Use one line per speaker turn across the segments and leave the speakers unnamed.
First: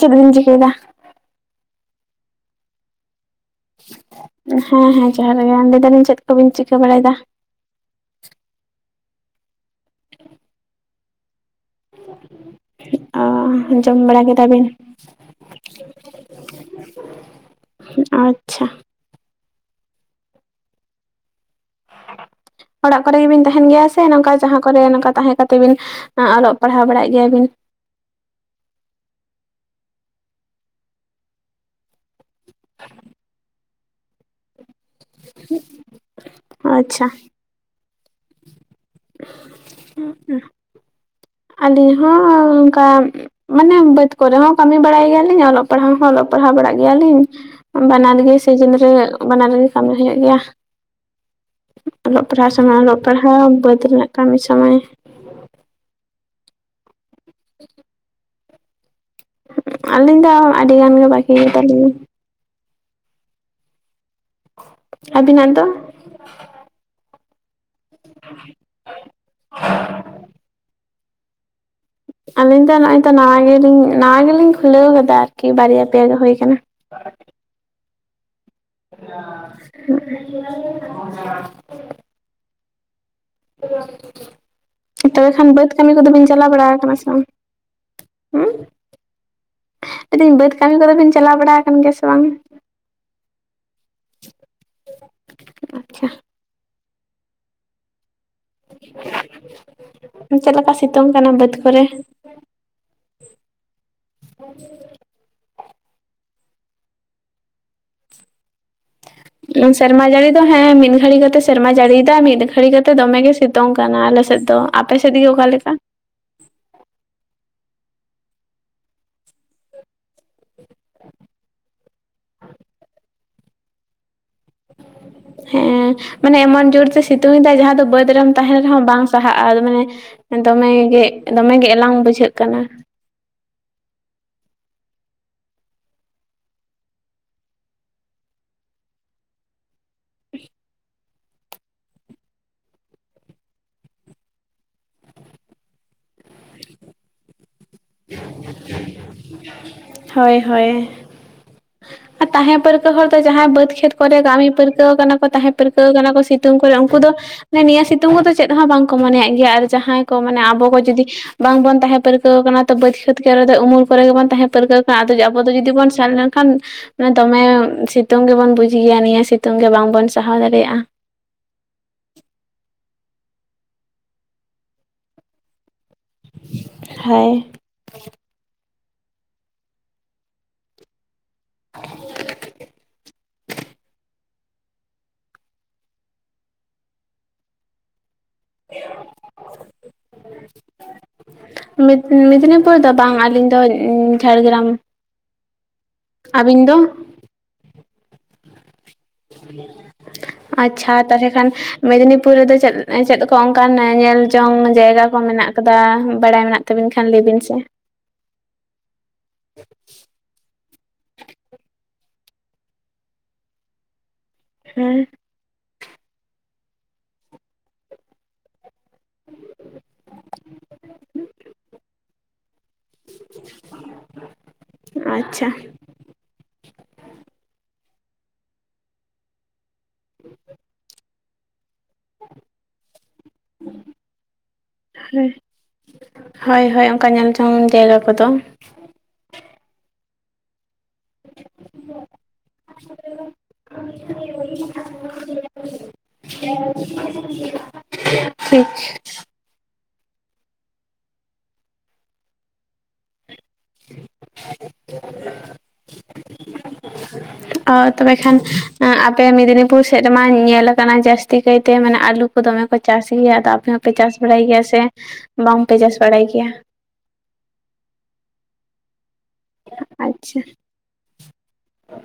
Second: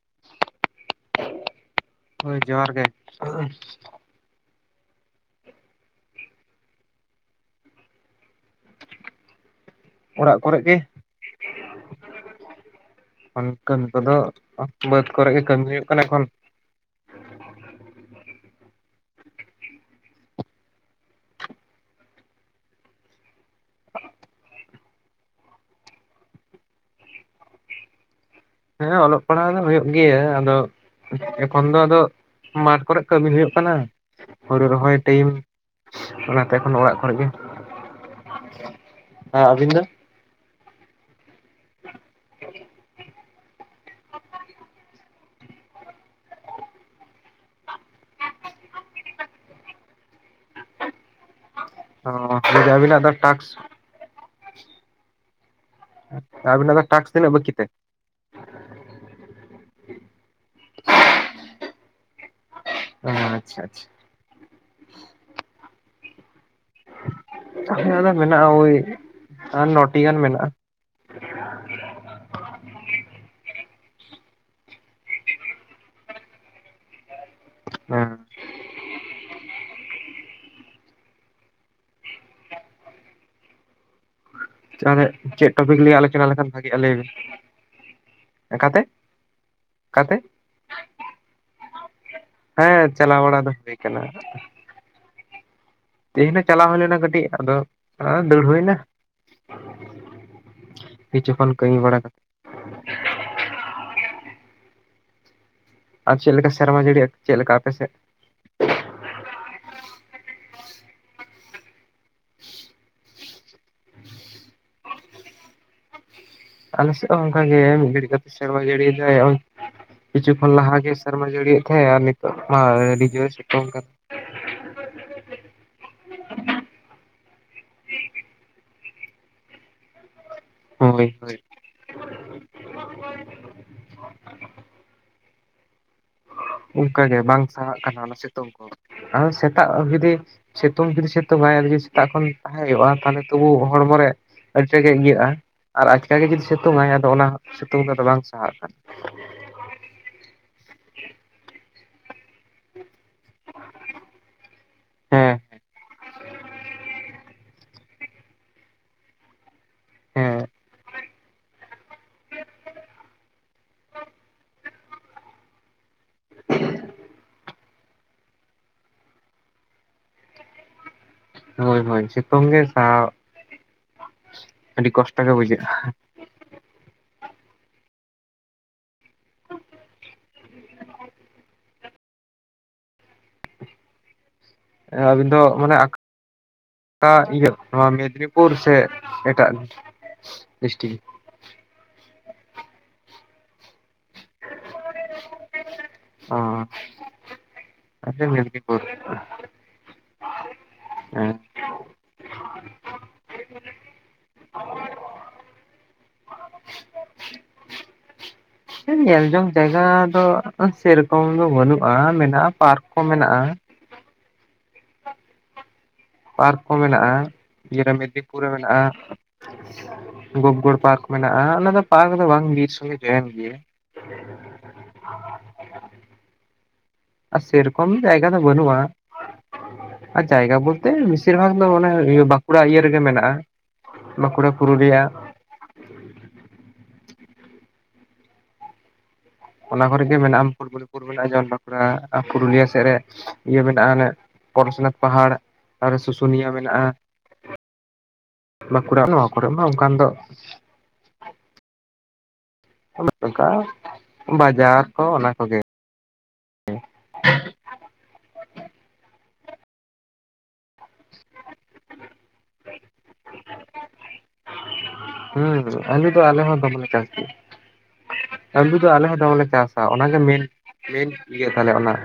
ᱪᱮᱫ ᱵᱤᱱ ᱪᱤᱠᱟᱹᱭ ᱫᱟ?
ᱦᱳᱭ ᱡᱚᱦᱟᱨ ᱜᱮ᱾
ᱦᱮᱸ ᱦᱮᱸ ᱡᱚᱦᱟᱨ ᱜᱮ ᱟᱨ ᱞᱟᱹᱭᱮᱫᱟᱞᱤᱧ ᱪᱮᱫ ᱠᱚᱵᱤᱱ ᱪᱤᱠᱟᱹ ᱵᱟᱲᱟᱭᱮᱫᱟ‌?
ᱚᱲᱟᱜ ᱠᱚᱨᱮ ᱜᱮ᱾
ᱚ
ᱚᱱᱠᱟᱱ
ᱡᱚᱢ
ᱠᱚᱫᱚ
ᱵᱟᱲᱟ ᱠᱮᱫᱟ ᱵᱤᱱ
ᱵᱟᱹᱫᱽ ᱠᱚᱨᱮ ᱜᱮ ᱠᱟᱹᱢᱤ ᱦᱩᱭᱩᱜ ᱠᱟᱱᱟ ᱮᱠᱷᱚᱱ᱾
ᱟᱪᱪᱷᱟ ᱚᱲᱟᱜ ᱠᱚᱨᱮ ᱜᱮᱵᱤᱱ ᱛᱟᱦᱮᱱ ᱜᱮᱭᱟ ᱥᱮ ᱱᱚᱝᱠᱟ ᱡᱟᱦᱟᱸ ᱠᱚᱨᱮ ᱱᱚᱝᱠᱟ ᱛᱟᱦᱮᱸ ᱠᱟᱛᱮ ᱵᱤᱱᱼᱼ ᱚᱞᱚᱜ ᱯᱟᱲᱦᱟᱣ ᱵᱟᱲᱟᱜ ᱜᱮᱭᱟ ᱵᱤᱱ?
ᱦᱮᱸ ᱚᱞᱚᱜ ᱯᱟᱲᱦᱟᱣ ᱫᱚ ᱦᱩᱭᱩᱜ ᱜᱮᱭᱟ ᱟᱫᱚ ᱮᱠᱷᱚᱱ ᱫᱚ ᱟᱫᱚᱼᱼ ᱢᱟᱴ ᱠᱚᱨᱮ ᱠᱟᱹᱢᱤ ᱦᱩᱭᱩᱜ ᱠᱟᱱᱟ ᱦᱩᱲᱩ ᱨᱚᱦᱚᱭ ᱴᱟᱭᱤᱢ ᱚᱱᱟᱛᱮ ᱮᱠᱷᱚᱱ ᱚᱲᱟᱜ
ᱟᱪᱪᱷᱟ
ᱠᱚᱨᱮ ᱜᱮ᱾ ᱦᱟᱸ ᱟᱵᱤᱱᱫᱚ?
ᱟᱹᱞᱤᱧ ᱦᱚᱸ ᱚᱱᱠᱟᱼᱼ ᱢᱟᱱᱮ ᱵᱟᱹᱫᱽ ᱠᱚᱨᱮ ᱦᱚᱸ ᱠᱟᱹᱢᱤ ᱵᱟᱲᱟᱭ ᱜᱮᱭᱟᱞᱤᱧ ᱚᱞᱚᱜ ᱯᱟᱲᱦᱟᱣ ᱦᱚᱸ ᱚᱞᱚᱜ ᱯᱟᱲᱦᱟᱣ ᱵᱟᱲᱟᱜ ᱜᱮᱭᱟᱞᱤᱧ᱾ ᱵᱟᱱᱟᱨ ᱜᱮ ᱥᱤᱡᱤᱱ ᱨᱮ ᱵᱟᱱᱟᱨᱜᱮ ᱠᱟᱹᱢᱤ ᱦᱩᱭᱩᱜ ᱜᱮᱭᱟ᱾
ᱚ
ᱚᱞᱚᱜ ᱯᱟᱲᱦᱟᱣ ᱥᱚᱢᱚᱭ ᱚᱞᱚᱜ
ᱟᱹᱵᱤᱱᱟᱜ ᱫᱚ
ᱯᱟᱲᱦᱟᱣ
ᱴᱟᱠᱥ
ᱵᱟᱹᱫᱽ ᱨᱮᱱᱟᱜ ᱠᱟᱹᱢᱤ ᱥᱚᱢᱚᱭᱼᱼ
ᱟᱨᱵᱤᱱᱟᱜ ᱫᱚ ᱴᱟᱥᱠ ᱛᱤᱱᱟᱹᱜ ᱵᱟᱹᱠᱤ ᱛᱮ?
ᱟᱹᱞᱤᱧ ᱫᱚ ᱟᱹᱰᱤ ᱜᱟᱱ ᱜᱮ ᱵᱟᱹᱜᱤ ᱜᱮᱛᱟᱞᱤᱧᱟ᱾
ᱟᱼᱟᱪᱪᱷᱟ ᱟᱪᱪᱷᱟ
ᱟᱵᱤᱱᱟᱜ ᱫᱚ?
ᱟᱹᱞᱤᱧᱟᱜ ᱫᱚ ᱢᱮᱱᱟᱜᱼᱟ ᱳᱭ ᱟᱨ ᱱᱚᱴᱤ ᱜᱟᱱ ᱢᱮᱱᱟᱜᱼᱟ᱾
ᱟᱞᱤᱧ ᱫᱚ ᱱᱚᱜᱚᱭ ᱛᱚ ᱱᱟᱣᱟ ᱜᱮᱞᱤᱧ ᱱᱟᱣᱟ ᱜᱮᱞᱤᱧ ᱠᱷᱩᱞᱟᱹᱣ ᱠᱟᱫᱟ ᱟᱨᱠᱤ ᱵᱟᱨᱭᱟ ᱯᱮᱭᱟ ᱜᱮ ᱦᱩᱭ ᱠᱟᱱᱟ᱾
ᱦᱮᱸ
[unintelligible] [unintelligible]
ᱛᱟᱦᱚᱞᱮ
ᱛᱚᱵᱮ ᱠᱷᱟᱱ
ᱪᱮᱫ
ᱵᱟᱹᱫᱽ
ᱴᱚᱯᱤᱠ
ᱠᱟᱹᱢᱤ
ᱞᱤᱭᱮ
ᱠᱚᱫᱚ
ᱟᱞᱳᱪᱚᱱᱟ
ᱵᱤᱱ ᱪᱟᱞᱟᱣ
ᱞᱮᱠᱷᱟᱱ
ᱵᱟᱲᱟ
ᱵᱷᱟᱜᱤᱜᱼᱟ ᱞᱟᱹᱭ
ᱠᱟᱱᱟ ᱥᱮ
ᱵᱤᱱ
ᱵᱟᱝ? ᱦᱩᱸᱢ᱾
ᱚᱠᱟᱛᱮ ᱚᱠᱟᱛᱮ
ᱞᱟᱹᱭ ᱫᱤᱧ ᱵᱟᱹᱫᱽ ᱠᱟᱹᱢᱤ ᱠᱚᱫᱚ ᱵᱤᱱ ᱪᱟᱞᱟᱣ ᱵᱟᱲᱟ ᱠᱟᱱ ᱜᱮᱭᱟ ᱥᱮ ᱵᱟᱝ?
ᱦᱮᱸ ᱪᱟᱞᱟᱣ ᱵᱟᱲᱟ ᱫᱚ ᱦᱩᱭ ᱠᱟᱱᱟ᱾
ᱟᱪᱪᱷᱟ
ᱛᱮᱦᱮᱧ ᱫᱚ ᱪᱟᱞᱟᱣ ᱦᱩᱭ ᱞᱮᱱᱟ ᱠᱟᱹᱴᱤᱡ ᱟᱫᱚᱼᱼ ᱚᱲᱟᱜ ᱦᱚᱸ ᱫᱟᱹᱲ ᱦᱩᱭ ᱮᱱᱟ,
ᱪᱮᱫ ᱞᱮᱠᱟ ᱥᱤᱛᱩᱝ
ᱠᱤᱪᱷᱩ
ᱠᱟᱱᱟ
ᱠᱷᱚᱱ
ᱵᱟᱹᱫᱽ
ᱠᱟᱹᱢᱤ
ᱠᱚᱨᱮ
ᱵᱟᱲᱟ ᱠᱟᱛᱮ᱾ ᱟᱨ ᱪᱮᱫ ᱞᱮᱠᱟ ᱥᱮᱨᱢᱟ ᱡᱟᱹᱲᱤ ᱪᱮᱫ ᱞᱮᱠᱟ ᱟᱯᱮ ᱥᱮᱫ?
[inaudible] ᱥᱮᱨᱢᱟ ᱡᱟᱹᱲᱤ ᱫᱚ ᱦᱮᱸ ᱢᱤᱫ ᱜᱷᱟᱲᱤ ᱠᱟᱛᱮ ᱥᱮᱨᱢᱟ ᱡᱟᱹᱲᱤᱭᱮᱫᱟ ᱢᱤᱫ ᱜᱷᱟᱲᱤ ᱠᱟᱛᱮ ᱫᱚᱢᱮ ᱜᱮ ᱥᱤᱛᱩᱝ ᱠᱟᱱᱟ ᱟᱞᱮᱥᱮᱫ ᱫᱚ᱾ ᱟᱯᱮ ᱥᱮᱫᱜᱮ ᱚᱠᱟ ᱞᱮᱠᱟ?
ᱟᱞᱮᱥᱮᱫ ᱦᱚᱸ ᱚᱱᱠᱟ ᱜᱮ ᱢᱤᱫ ᱜᱷᱟᱹᱲᱤ ᱠᱟᱛᱮ ᱥᱮᱨᱢᱟ ᱡᱟᱹᱲᱤᱭᱮᱫᱟᱭ ᱠᱤᱪᱷᱩ ᱠᱷᱚᱱ ᱞᱟᱦᱟᱜᱮ ᱥᱮᱨᱢᱟ ᱡᱟᱹᱲᱤᱭᱮᱫ ᱛᱟᱦᱮᱸᱜ ᱟᱨ ᱱᱤᱛᱚᱜ ᱢᱟ ᱟᱰᱤ ᱡᱳᱨᱮ ᱥᱤᱛᱩᱝ ᱠᱟᱫᱟ᱾ [inaudible]
ᱦᱮᱸ᱾ ᱢᱟᱱᱮ ᱮᱢᱚᱱ ᱡᱳᱨᱛᱮ ᱥᱤᱛᱩᱝᱮᱫᱟᱭ ᱡᱟᱦᱟᱸ ᱫᱚ ᱵᱟᱹᱫᱽ ᱨᱮᱢ ᱛᱟᱦᱮᱱ ᱨᱮᱦᱚᱸ ᱵᱟᱝ ᱥᱟᱦᱟᱜᱼᱟ ᱢᱟᱱᱮᱼᱼ ᱫᱚᱢᱮᱜᱮ
ᱦᱳᱭ ᱦᱳᱭ
ᱫᱚᱢᱮᱜᱮ ᱮᱞᱟᱝ ᱵᱩᱡᱷᱟᱹᱜ ᱠᱟᱱᱟ᱾ [inaudible]
ᱚᱱᱠᱟᱜᱮ ᱵᱟᱝ ᱥᱟᱦᱟᱜ ᱠᱟᱱᱟ ᱚᱱᱟ ᱥᱤᱛᱩᱝ ᱠᱚ ᱟᱨ ᱥᱮᱛᱟᱜ ᱡᱩᱫᱤᱼᱼ ᱥᱤᱛᱩᱝ ᱡᱩᱫᱤ ᱥᱤᱛᱩᱝ ᱟᱭ ᱟᱫᱚ ᱡᱩᱫᱤ ᱥᱮᱛᱟᱜ ᱠᱷᱚᱱ ᱛᱟᱦᱮᱸ ᱦᱩᱭᱩᱜᱼᱟ ᱛᱟᱦᱚᱞᱮ ᱛᱚᱵᱩ ᱦᱚᱲᱢᱚ ᱨᱮᱼᱼ ᱟᱹᱰᱤᱛᱮᱫᱜᱮ ᱤᱭᱟᱹᱜᱼᱟ ᱟᱨ ᱟᱪᱠᱟ ᱜᱮ ᱡᱩᱫᱤ ᱥᱤᱛᱩᱝ ᱟᱭ ᱟᱫᱚ ᱚᱱᱟ ᱥᱤᱛᱩᱝ ᱫᱚ ᱟᱫᱚ ᱵᱟᱝ ᱥᱟᱦᱟᱜ ᱠᱟᱱᱟ᱾
ᱦᱳᱭ ᱦᱳᱭ᱾ ᱟᱨ ᱛᱟᱦᱮᱸ ᱯᱟᱹᱨᱠᱟᱹᱼᱼ ᱠᱟᱹ ᱦᱚᱲ ᱫᱚ ᱡᱟᱦᱟᱸᱭ ᱵᱟᱹᱫᱽ ᱠᱷᱮᱛ ᱠᱚᱨᱮ ᱠᱟᱹᱢᱤ ᱯᱟᱹᱨᱠᱟᱹᱣ ᱠᱟᱱᱟ ᱠᱚ
ᱦᱮᱸ
ᱛᱟᱦᱮᱸ ᱯᱟᱹᱨᱠᱟᱹᱣ ᱠᱟᱱᱟ ᱠᱚ ᱥᱤᱛᱼᱼ ᱛᱩᱝ ᱠᱚᱨᱮ ᱩᱱᱠᱩ ᱫᱚ ᱱᱤᱭᱟᱹ ᱥᱤᱛᱩᱝ ᱠᱚᱫᱚ ᱪᱮᱫ ᱦᱚᱸ ᱵᱟᱝᱠᱚ ᱢᱚᱱᱮᱭᱟᱜ ᱜᱮᱭᱟ ᱟᱨ ᱡᱟᱦᱟᱸᱭ ᱠᱚ ᱢᱟᱱᱮ
ᱦᱮᱸ
ᱟᱵᱚ ᱠᱚ ᱡᱩᱫᱤᱼᱼ ᱵᱟᱝᱵᱚᱱ ᱛᱟᱦᱮᱸ ᱯᱟᱹᱨᱠᱟᱹᱣ ᱟᱠᱟᱱᱟ ᱵᱟᱹᱫᱽ, ᱠᱷᱮᱛ ᱠᱚᱨᱮ ᱫᱚ ᱩᱢᱩᱞ ᱠᱚᱨᱮᱜ ᱜᱮᱵᱚᱱ ᱛᱟᱦᱮᱸ ᱯᱟᱹᱨᱠᱟᱹᱣ ᱠᱟᱱᱟ ᱟᱫᱚ ᱟᱵᱚ ᱡᱩᱫᱤ ᱵᱚᱱ ᱥᱮᱱ ᱞᱮᱱᱠᱷᱟᱱ ᱱᱮ ᱫᱚᱢᱮ ᱥᱤᱛᱩᱝ ᱜᱮᱵᱚᱱ ᱵᱩᱡ ᱜᱮᱭᱟ ᱱᱤᱭᱟᱹ ᱥᱤᱛᱩᱝ ᱜᱮ ᱵᱟᱝᱵᱚᱱ ᱥᱟᱦᱟᱣ ᱫᱟᱲᱮᱭᱟᱜᱼᱟ᱾
ᱦᱳᱭ ᱦᱳᱭ ᱥᱤᱛᱩᱝ ᱜᱮ ᱥᱟᱦᱟᱣ [inaudible] ᱟᱹᱰᱤ ᱠᱚᱥᱴᱚ ᱜᱮ ᱵᱩᱡᱷᱟᱹᱜᱼᱟ᱾
[inaudible] ᱦᱮᱸᱭ ᱾ [inaudible]
ᱟᱹᱵᱤᱱ ᱫᱚ ᱢᱟᱱᱮ ᱟᱠᱟ ᱤᱭᱟᱹ [inaudible] ᱱᱚᱣᱟ ᱢᱮᱫᱤᱱᱤᱯᱩᱨ᱾ ᱯᱩᱨ ᱥᱮ ᱮᱴᱟᱜ ᱰᱤᱥᱴᱤᱠ ᱾
ᱢᱮᱫᱽᱱᱤᱯᱩᱨ ᱫᱚ ᱵᱟᱝ ᱟᱹᱞᱤᱧ ᱫᱚ ᱡᱷᱟᱲᱜᱨᱟᱢ ᱾
ᱚᱸᱻ [unintelligible] ᱾
[inaudible] ᱟᱪᱪᱷᱟ ᱛᱟᱦᱮ ᱠᱷᱟᱱ
ᱦᱮᱸ
᱾ ᱢᱮᱫᱽᱱᱤᱯᱩᱨ ᱨᱮᱫᱚ ᱪᱮᱫ ᱪᱮᱫ ᱠᱚ ᱚᱱᱠᱟᱱ ᱧᱮᱞ ᱡᱚᱝ ᱡᱟᱭᱜᱟ ᱠᱚ ᱢᱮᱱᱟᱜ ᱟᱠᱟᱫᱟ ᱵᱟᱲᱟᱭ ᱢᱮᱱᱟᱜ ᱛᱟᱵᱤᱱ ᱠᱷᱟᱱ ᱞᱟᱹᱭ ᱵᱤᱱ ᱥᱮ ᱾
ᱧᱮᱞ ᱡᱚᱝ ᱡᱟᱭᱜᱟ ᱫᱚ ᱥᱮᱨᱚᱠᱚᱢ ᱫᱚ ᱵᱟᱹᱱᱩᱜᱼᱟ᱾ ᱢᱮᱱᱟᱜᱼᱟ ᱯᱟᱨᱠ ᱠᱚ ᱢᱮᱱᱟᱜᱼᱟ᱾
ᱦᱮᱸ ᱾
ᱯᱟᱨᱠ ᱠᱚ ᱢᱮᱱᱟᱜᱼᱟ᱾ ᱤᱭᱮ ᱢᱮᱫᱽᱱᱤᱯᱩᱨ ᱨᱮ ᱢᱮᱱᱟᱜᱼᱟ ᱾ ᱜᱚᱵᱜᱚᱲ ᱯᱟᱨᱠ ᱢᱮᱱᱟᱜᱼᱟ᱾ᱚᱱᱟ ᱫᱚ ᱯᱟᱨᱠ ᱫᱚ ᱵᱟᱝ ᱵᱤᱨ ᱥᱚᱸᱜᱮ ᱾ ᱡᱚᱭᱮᱱ ᱜᱮ ᱾
ᱟᱪᱪᱷᱟ ᱾
ᱟᱨ ᱥᱮᱨᱚᱠᱚᱢ ᱡᱟᱭᱜᱟ ᱫᱚ ᱵᱟᱹᱱᱩᱜᱼᱟ᱾ ᱟᱨ ᱡᱟᱭᱜᱟ ᱵᱚᱞᱛᱮ ᱵᱮᱥᱤᱨ ᱵᱷᱟᱜ ᱫᱚ ᱚᱱᱮ ᱵᱟᱸᱠᱩᱲᱟ ᱤᱭᱟᱹ ᱨᱮᱜᱮ ᱢᱮᱱᱟᱜᱼᱟ᱾ ᱵᱟᱸᱠᱩᱲᱟ ᱯᱩᱨᱩᱞᱤᱭᱟ ᱾
ᱦᱮᱸ ᱦᱳᱭ ᱦᱳᱭ ᱚᱱᱠᱟ ᱧᱮᱞ ᱡᱚᱝ ᱡᱟᱭᱜᱟ ᱠᱚᱫᱚ ᱾
ᱚᱱᱟ ᱠᱚᱨᱮᱜᱮ ᱢᱮᱱᱟᱜᱼᱟᱢ ᱯᱷᱩᱴᱵᱚᱞ ᱾ ᱢᱮᱱᱟᱜᱼᱟ ᱡᱚᱱ ᱵᱟᱸᱠᱩᱲᱟ ᱟᱨ ᱯᱩᱨᱩᱞᱤᱭᱟᱹ ᱥᱮᱫ ᱨᱮ ᱤᱭᱟᱹ ᱢᱮᱱᱟᱜᱼᱟ ᱚᱱ ᱯᱚᱨᱚᱥᱱᱟᱛᱷ ᱯᱟᱦᱟᱲ᱾ ᱟᱨ ᱥᱩᱥᱩᱱᱤᱭᱟᱹ ᱢᱮᱱᱟᱜᱼᱟ ᱾
ᱴᱷᱤᱠ ᱾
ᱱᱚᱣᱟ ᱠᱚᱨᱮ ᱢᱟ ᱚᱱᱠᱟᱱ ᱫᱚ ᱾ [unintelligible] ᱚᱱᱠᱟ ᱵᱟᱡᱟᱨ ᱠᱚ ᱚᱱᱟ ᱠᱚᱜᱮ ᱾
[inaudible] ᱚ ᱛᱚᱵᱮ ᱠᱷᱟᱱ ᱟᱯᱮ ᱢᱮᱫᱽᱱᱤᱯᱩᱨ ᱥᱮᱫ ᱨᱮᱢᱟ ᱧᱮᱞᱟ ᱾ ᱠᱟᱱᱟ ᱡᱟᱹᱥᱛᱤ ᱠᱟᱭᱛᱮ ᱢᱟᱱᱮ ᱟᱞᱩ ᱠᱚ ᱫᱚᱢᱮ ᱠᱚ ᱪᱟᱥ ᱜᱮᱭᱟ ᱟᱫᱚ ᱟᱯᱮ ᱦᱚᱸᱯᱮ ᱪᱟᱥ ᱵᱟᱲᱟᱭ ᱜᱮᱭᱟ ᱥᱮ ᱾
ᱦᱩᱸ ᱟᱞᱩ ᱫᱚ ᱟᱞᱮ ᱦᱚᱸ ᱫᱚᱢᱟᱱᱮ ᱪᱟᱥ ᱜᱮ ᱾ ᱟᱹᱞᱩ ᱫᱚ ᱟᱞᱮ ᱦᱚᱸ ᱫᱚᱢᱞᱮ ᱪᱟᱥᱟ ᱚᱱᱟᱜᱮ
ᱟᱪᱪᱷᱟ
ᱢᱮᱱ ᱢᱮᱱ ᱤᱭᱟᱹᱛᱟᱞᱮ ᱚᱱᱟ ᱾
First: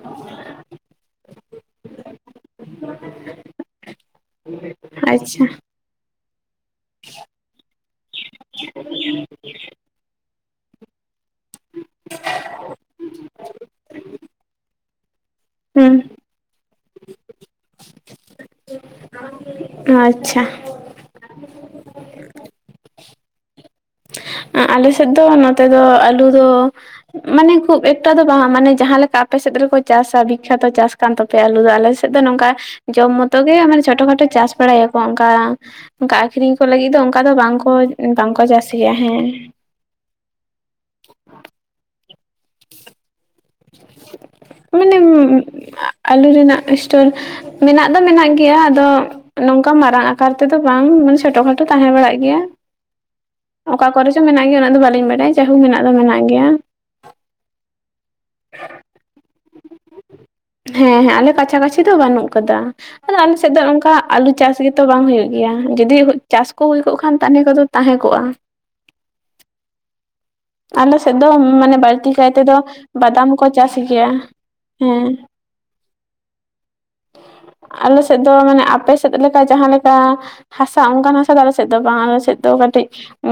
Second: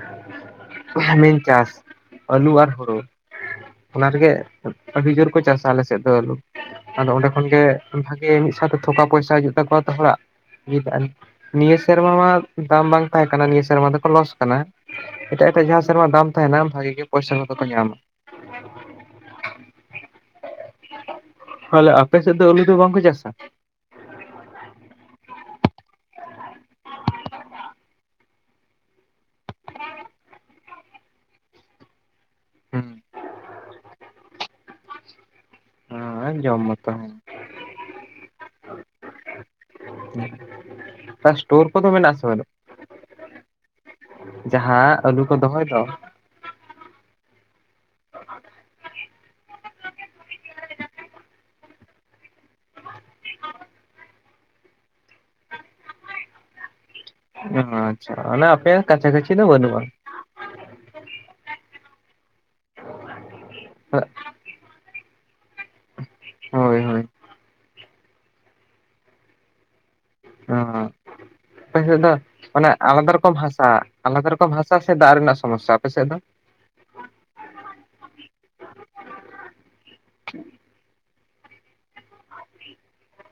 ᱢᱤᱱ ᱪᱟᱥ ᱟᱹᱞᱩ ᱟᱨ ᱦᱩᱲᱩ ᱾ ᱚᱱᱟ ᱨᱮᱜᱮ ᱟᱹᱰᱤ ᱡᱳᱨ ᱠᱚ
ᱟᱪᱪᱷᱟ
ᱪᱟᱥᱟ ᱟᱞᱮᱥᱮᱫ ᱫᱚ ᱟᱫᱚ ᱚᱸᱰᱮ ᱠᱷᱚᱱᱜ ᱵᱷᱟᱜᱮ ᱢᱤᱫ ᱥᱟᱶᱛᱮ ᱛᱷᱚᱠᱟ ᱯᱚᱭᱥᱟ ᱦᱤᱡᱩᱜ ᱛᱟᱠᱚᱣᱟ ᱛᱚ ᱦᱚᱲᱟᱜ ᱾ ᱱᱤᱭᱟᱹ ᱥᱮᱨᱢᱟ ᱢᱟ ᱫᱟᱢ ᱵᱟᱝ ᱛᱟᱦᱮᱸ ᱠᱟᱱᱟ ᱱᱤᱭᱟᱹ ᱥᱮᱨᱢᱟ ᱫᱚᱠᱚ ᱞᱚᱥ ᱠᱟᱱᱟ᱾ ᱾ ᱮᱴᱟᱜ ᱮᱴᱟᱜ ᱡᱟᱦᱟᱸ
ᱦᱩᱸ
ᱥᱮᱨᱢᱟ ᱫᱟᱢ ᱛᱟᱦᱮᱱᱟ ᱵᱷᱟᱜᱤ ᱜᱮ ᱯᱚᱭᱥᱟ ᱠᱚᱫᱚ ᱠᱚ ᱧᱟᱢᱟ ᱾
ᱟᱪᱪᱷᱟ ᱾
ᱛᱟᱦᱚᱞᱮ ᱟᱯᱮ ᱥᱮᱫ ᱫᱚ ᱟᱹᱞᱩ ᱫᱚ ᱵᱟᱝᱠᱚ ᱪᱟᱥᱟ?
ᱟᱞᱮ ᱥᱮᱫ ᱫᱚ ᱱᱚᱛᱮ ᱫᱚ ᱟᱹᱞᱩ ᱫᱚ ᱾ ᱢᱟᱱᱮ ᱠᱷᱩᱵ ᱮᱠᱴᱟ ᱫᱚ ᱵᱟᱝ ᱢᱟᱱᱮ ᱡᱟᱦᱟᱸᱞᱮᱠᱟ ᱟᱯᱮ ᱥᱮᱫ ᱨᱮᱠᱚ ᱪᱟᱥᱟ ᱵᱤᱠᱷᱟᱛᱚ ᱪᱟᱥ ᱠᱟᱱ ᱛᱟᱯᱮᱭᱟ ᱟᱞᱩ ᱫᱚ ᱟᱞᱮ ᱥᱮᱫ ᱾ ᱟᱫᱚ ᱱᱚᱝᱠᱟ ᱡᱚᱢ ᱢᱚᱛᱚ ᱜᱮ ᱢᱟᱱᱮ ᱪᱷᱳᱚᱴᱚ ᱠᱷᱟᱴᱚ ᱪᱟᱥ ᱵᱟᱲᱟᱭᱟᱠᱚ ᱚᱱᱠᱟ ᱾ ᱚᱱᱠᱟ
ᱦᱮᱸ
ᱟᱠᱷᱨᱤᱧ
ᱡᱚᱢ
ᱠᱚ ᱞᱟᱹᱜᱤᱫ
ᱢᱚᱛᱚ
ᱫᱚ
ᱦᱮᱸ
ᱚᱱᱠᱟ ᱫᱚ ᱵᱟᱝᱠᱚ ᱵᱟᱝᱠᱚ ᱪᱟᱥᱤᱭᱟ ᱦᱮᱸ ᱾
ᱥᱴᱳᱨ ᱠᱚᱫᱚ ᱢᱮᱱᱟᱜ ᱥᱮ ᱵᱟᱝ?
ᱢᱟᱱᱮ
ᱡᱟᱦᱟᱸ ᱟᱹᱞᱩ ᱠᱚ ᱫᱚᱦᱚᱭ ᱫᱚ ᱾
ᱟᱹᱞᱩ ᱨᱮᱱᱟᱜ ᱥᱴᱳᱨ ᱢᱮᱱᱟᱜ ᱫᱚ ᱢᱮᱱᱟᱜ ᱜᱮᱭᱟ ᱟᱫᱚ ᱾ ᱱᱚᱝᱠᱟ ᱢᱟᱨᱟᱝ ᱟᱠᱟᱨ ᱛᱮᱫᱚ ᱵᱟᱝ ᱢᱟᱱᱮ ᱪᱷᱳᱴᱳ ᱠᱷᱟᱴᱳ ᱛᱟᱦᱮᱸ ᱵᱟᱲᱟᱜ ᱜᱮᱭᱟ ᱾ ᱚᱠᱟ ᱠᱚᱨᱮ ᱪᱚ ᱢᱮᱱᱟᱜ ᱜᱮᱭᱟ ᱩᱱᱟᱹᱜ ᱫᱚ ᱵᱟᱹᱞᱤᱧ ᱵᱟᱰᱟᱭᱟ ᱡᱟᱹᱦᱩ ᱢᱮᱱᱟᱜ ᱫᱚ ᱢᱮᱱᱟᱜ ᱜᱮᱭᱟ ᱾
ᱟᱪᱪᱷᱟ ᱟᱯᱮᱭᱟᱜ ᱠᱟᱪᱷᱟ ᱠᱟᱪᱷᱤ ᱫᱚ ᱵᱟᱹᱱᱩᱜᱼᱟ ᱾
ᱦᱮᱸ ᱦᱮᱸ ᱟᱞᱮ ᱠᱟᱪᱷᱟ ᱠᱟᱪᱷᱤ ᱫᱚ ᱵᱟᱹᱱᱩᱜ ᱟᱠᱟᱫᱟ ᱟᱫᱚ ᱟᱞᱮᱥᱮᱫ ᱫᱚ ᱱᱚᱝᱠᱟ ᱟᱞᱩ ᱪᱟᱥ ᱜᱮ ᱾ ᱛᱚ ᱵᱟᱝ ᱦᱩᱭᱩᱜ ᱜᱮᱭᱟ ᱡᱩᱫᱤ ᱪᱟᱥ ᱠᱚ
ᱦᱳᱭ
ᱦᱩᱭ ᱠᱚᱜ
ᱦᱳᱭ
ᱠᱷᱟᱱ ᱛᱟᱦᱚᱞᱮ ᱛᱟᱜᱤ ᱠᱚᱫᱚ ᱛᱟᱦᱮᱸ ᱠᱚᱜᱼᱟ ᱾ ᱟᱞᱮ ᱥᱮᱫ ᱫᱚ ᱢᱟᱱᱮ
ᱟᱯᱮ ᱥᱮᱫ
ᱵᱟᱹᱲᱛᱤ
ᱫᱚ
ᱠᱟᱭ ᱛᱮᱫᱚ
ᱢᱟᱱᱮ ᱟᱞᱟᱫᱟ
ᱵᱟᱫᱟᱢ
ᱨᱚᱠᱚᱢ
ᱠᱚ
ᱦᱟᱥᱟ
ᱪᱟᱥ ᱜᱮᱭᱟ
ᱟᱞᱟᱫᱟ ᱨᱚᱠᱚᱢ ᱦᱟᱥᱟ ᱥᱮ
ᱦᱮᱸ
ᱫᱟᱜ ᱨᱮᱱᱟᱜ ᱥᱚᱢᱚᱥᱥᱟ? ᱟᱯᱮ ᱥᱮᱫ ᱫᱚ?
ᱟᱞᱮ ᱥᱮᱫ ᱫᱚ ᱢᱟᱱᱮ ᱟᱯᱮ ᱥᱮᱫ ᱞᱮᱠᱟ ᱡᱟᱦᱟᱸ ᱞᱮᱠᱟ ᱦᱟᱥᱟ ᱚᱱᱠᱟᱱ ᱦᱟ ᱥᱟᱛᱟᱞ ᱥᱮᱫ ᱫᱚ ᱵᱟᱝ ᱟᱞᱮ ᱥᱮᱫ ᱫᱚ ᱠᱟᱹᱴᱤᱡ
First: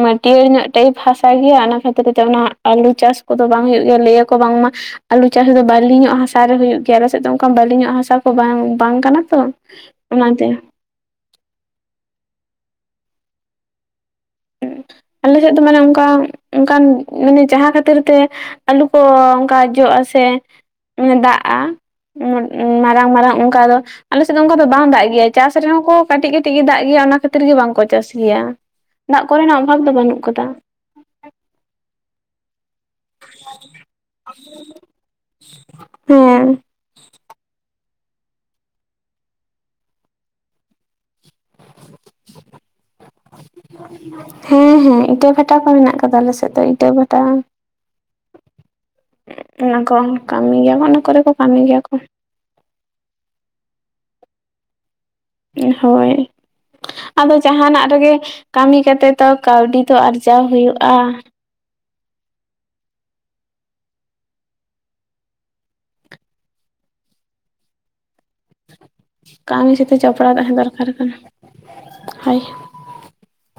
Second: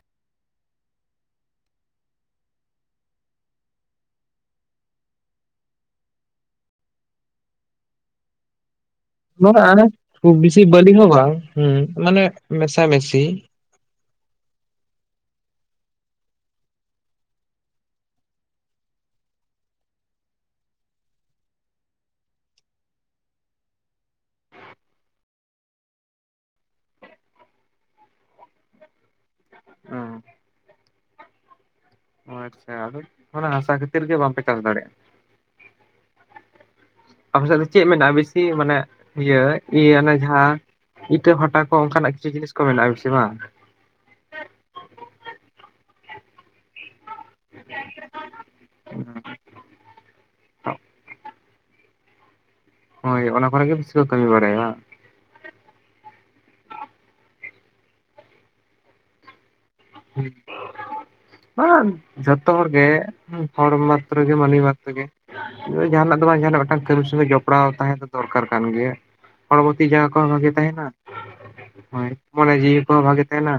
ᱢᱟᱹᱴᱭᱟᱹᱲ ᱧᱚᱜ ᱴᱟᱭᱤᱯ ᱦᱟᱥᱟ ᱜᱮᱭᱟ᱾ ᱚᱱᱟ ᱠᱷᱟᱹ ᱦᱚᱛᱫ ᱛᱮ ᱚᱱᱟ ᱟᱹᱞᱩ ᱪᱟᱹᱥ ᱠᱚᱫᱚ ᱵᱟᱝ ᱦᱳᱭᱳᱜ ᱜᱮᱭᱟ᱾ ᱞᱟᱹᱭ ᱟᱠᱚ ᱵᱟᱝᱢᱟ ᱟᱹᱞᱩ ᱪᱟᱹᱥ ᱫᱚ ᱵᱟᱹᱞᱤ ᱧᱚᱜ ᱦᱟᱥᱟ ᱨᱮ ᱦᱩᱭᱩᱜᱭ ᱜᱮᱭᱟ᱾ ᱟᱞᱮ ᱥᱮᱫ ᱫᱚ ᱚᱱᱠᱟ ᱵᱟᱹᱞᱤ ᱧᱚᱜ ᱦᱟᱥᱟ ᱠᱚ ᱵᱟᱝ ᱵᱟᱝ ᱠᱟᱱᱟ᱾ ᱚ
ᱵᱟᱝ
ᱚᱱᱟ
ᱠᱷᱩᱵ
ᱛᱮ᱾
ᱵᱮᱥᱤ ᱵᱟᱹᱞᱤ ᱦᱚᱸ ᱵᱟᱝ ᱦᱩᱸ ᱢᱟᱱᱮ ᱢᱮᱥᱟ ᱢᱮᱥᱤ᱾
ᱟᱞᱮ ᱥᱮᱫ ᱫᱚ ᱢᱟᱱᱮ ᱚᱱᱠᱟ ᱚᱱᱠᱟᱱ ᱢᱟᱱᱮ ᱡᱟᱦᱟᱸ ᱠᱷᱟᱹᱛᱤᱨ ᱛᱮ ᱟᱹᱞᱩ ᱠᱚ ᱚᱱᱠᱟ ᱡᱚᱜ-ᱟ ᱥᱮ ᱫᱟᱜᱼᱟ᱾ ᱢᱟᱨᱟᱝ ᱢᱟᱨᱟᱝ ᱚᱱᱠᱟ ᱫᱚ ᱟᱞᱮ ᱥᱮᱫ ᱫᱚ ᱚᱱᱠᱟ ᱫᱚ ᱵᱟᱝ ᱫᱟᱜ ᱜᱮᱭᱟ᱾ ᱪᱟᱹᱥ ᱨᱮᱦᱚᱸ ᱠᱚ ᱠᱟᱹᱴᱤᱡ ᱠᱟᱹᱴᱤᱡ ᱜᱮ ᱫᱟᱜ ᱜᱮᱭᱟ᱾ ᱚᱱᱟ ᱠᱷᱟᱹᱛᱤᱨ ᱜᱮ ᱵᱟᱝᱠᱚ ᱪᱟᱹᱥ ᱜᱮᱭᱟ᱾ ᱫᱟᱜ ᱠᱚᱨᱮ ᱱᱟᱜ ᱚᱵᱷᱟᱵᱽ ᱫᱚ ᱵᱟᱹᱱᱩᱜ ᱟᱠᱟᱫ-ᱟ᱾
ᱚ ᱟᱪᱪᱷᱟ, ᱚᱱᱟ ᱦᱟᱥᱟ ᱠᱷᱟᱹᱛᱤᱨ ᱜᱮ ᱵᱟᱢᱯᱮ ᱪᱟᱹᱥ ᱫᱟᱲᱮᱜ-ᱟ᱾
ᱦᱮᱸ,
ᱟᱯᱮ ᱥᱮᱜ ᱫᱚ ᱪᱮᱜ ᱢᱮᱱᱟᱜ-ᱟ ᱵᱮᱥᱤ ᱢᱟᱱᱮ ᱤᱭᱟᱹ ᱤᱭᱟᱹ ᱚᱱᱮ ᱡᱟᱦᱟᱸ᱾ ᱤᱴᱟᱹ ᱵᱷᱟᱸᱴᱟ ᱠᱚ ᱚᱱᱠᱟ ᱱᱟᱜ ᱠᱤᱪᱷᱩ ᱡᱤᱱᱤᱥ ᱠᱚ ᱢᱮᱱᱟᱜ-ᱟ ᱵᱤᱥᱤ ᱵᱟᱝ?
ᱦᱮᱸ ᱦᱮᱸ ᱤᱴᱟᱹ ᱵᱷᱟᱴᱟ ᱠᱚ ᱢᱮᱱᱟᱜ ᱠᱟᱫᱟ ᱟᱞᱮ ᱥᱮᱜ ᱫᱚ ᱤᱴᱟᱹ ᱵᱷᱟ ᱴᱟ᱾ ᱚᱱᱟ ᱠᱚ ᱠᱟᱢᱤ ᱜᱮᱭᱟ ᱠᱚ ᱚᱱᱟ ᱠᱚᱨᱮ ᱠᱚ ᱠᱟᱢᱤ ᱜᱮᱭᱟ ᱠᱚ᱾
ᱦᱳᱭ ᱚᱱᱟ ᱠᱚᱨᱮ ᱜᱮ ᱵᱤᱥᱤ ᱠᱚ ᱠᱟᱹᱢᱤ ᱵᱟᱲᱟᱭᱟ ᱵᱟ᱾
ᱦᱳᱭ ᱟᱫᱚ ᱡᱟᱦᱟᱸᱱᱟᱜ ᱨᱮᱜᱮ ᱠᱟᱢᱤ ᱠᱟᱛᱮᱫ᱾ ᱛᱟᱣ ᱠᱟᱣᱰᱤ ᱛᱚ
ᱵᱟᱝ
ᱟᱨᱡᱟᱣ ᱦᱳᱭᱳᱜ-ᱟ᱾
[unintelligible] ᱡᱷᱚᱛᱚ ᱦᱚᱲ ᱜᱮ ᱦᱚᱲ ᱢᱟᱛᱨᱚ ᱜᱮ ᱢᱟᱱᱤ ᱢᱟᱛ ᱛᱮᱜᱮ᱾ ᱡᱟᱦᱟᱸᱱᱟᱜ ᱫᱚ ᱵᱟᱝ ᱡᱟᱦᱟᱸᱱᱟᱜ ᱢᱮᱜᱴᱟᱝ ᱠᱟᱹᱢᱤ ᱥᱚᱸᱜᱮ ᱡᱚᱯᱲᱟᱣ ᱛᱟᱦᱮᱸ ᱫᱚ ᱫᱚᱨᱠᱟᱨ ᱠᱟᱱ ᱜᱮᱭᱟ᱾ ᱦᱚᱲᱢᱚ
ᱠᱟᱹᱢᱤ
ᱛᱤ
ᱥᱟᱛᱮ
ᱡᱟᱸᱜᱟ ᱠᱚᱦᱚᱸ
ᱡᱚᱯᱲᱟᱣ
ᱵᱷᱟᱜᱤ
ᱛᱟᱦᱮᱸ
ᱛᱟᱦᱮᱱᱟ
ᱫᱚᱨᱠᱟᱨ ᱠᱟᱱᱟ
ᱦᱳᱭ ᱢᱚᱱᱮ ᱡᱤᱣᱤ ᱠᱚᱦᱚᱸ ᱵᱷᱟᱜᱮ ᱛᱟᱦᱮᱱᱟ᱾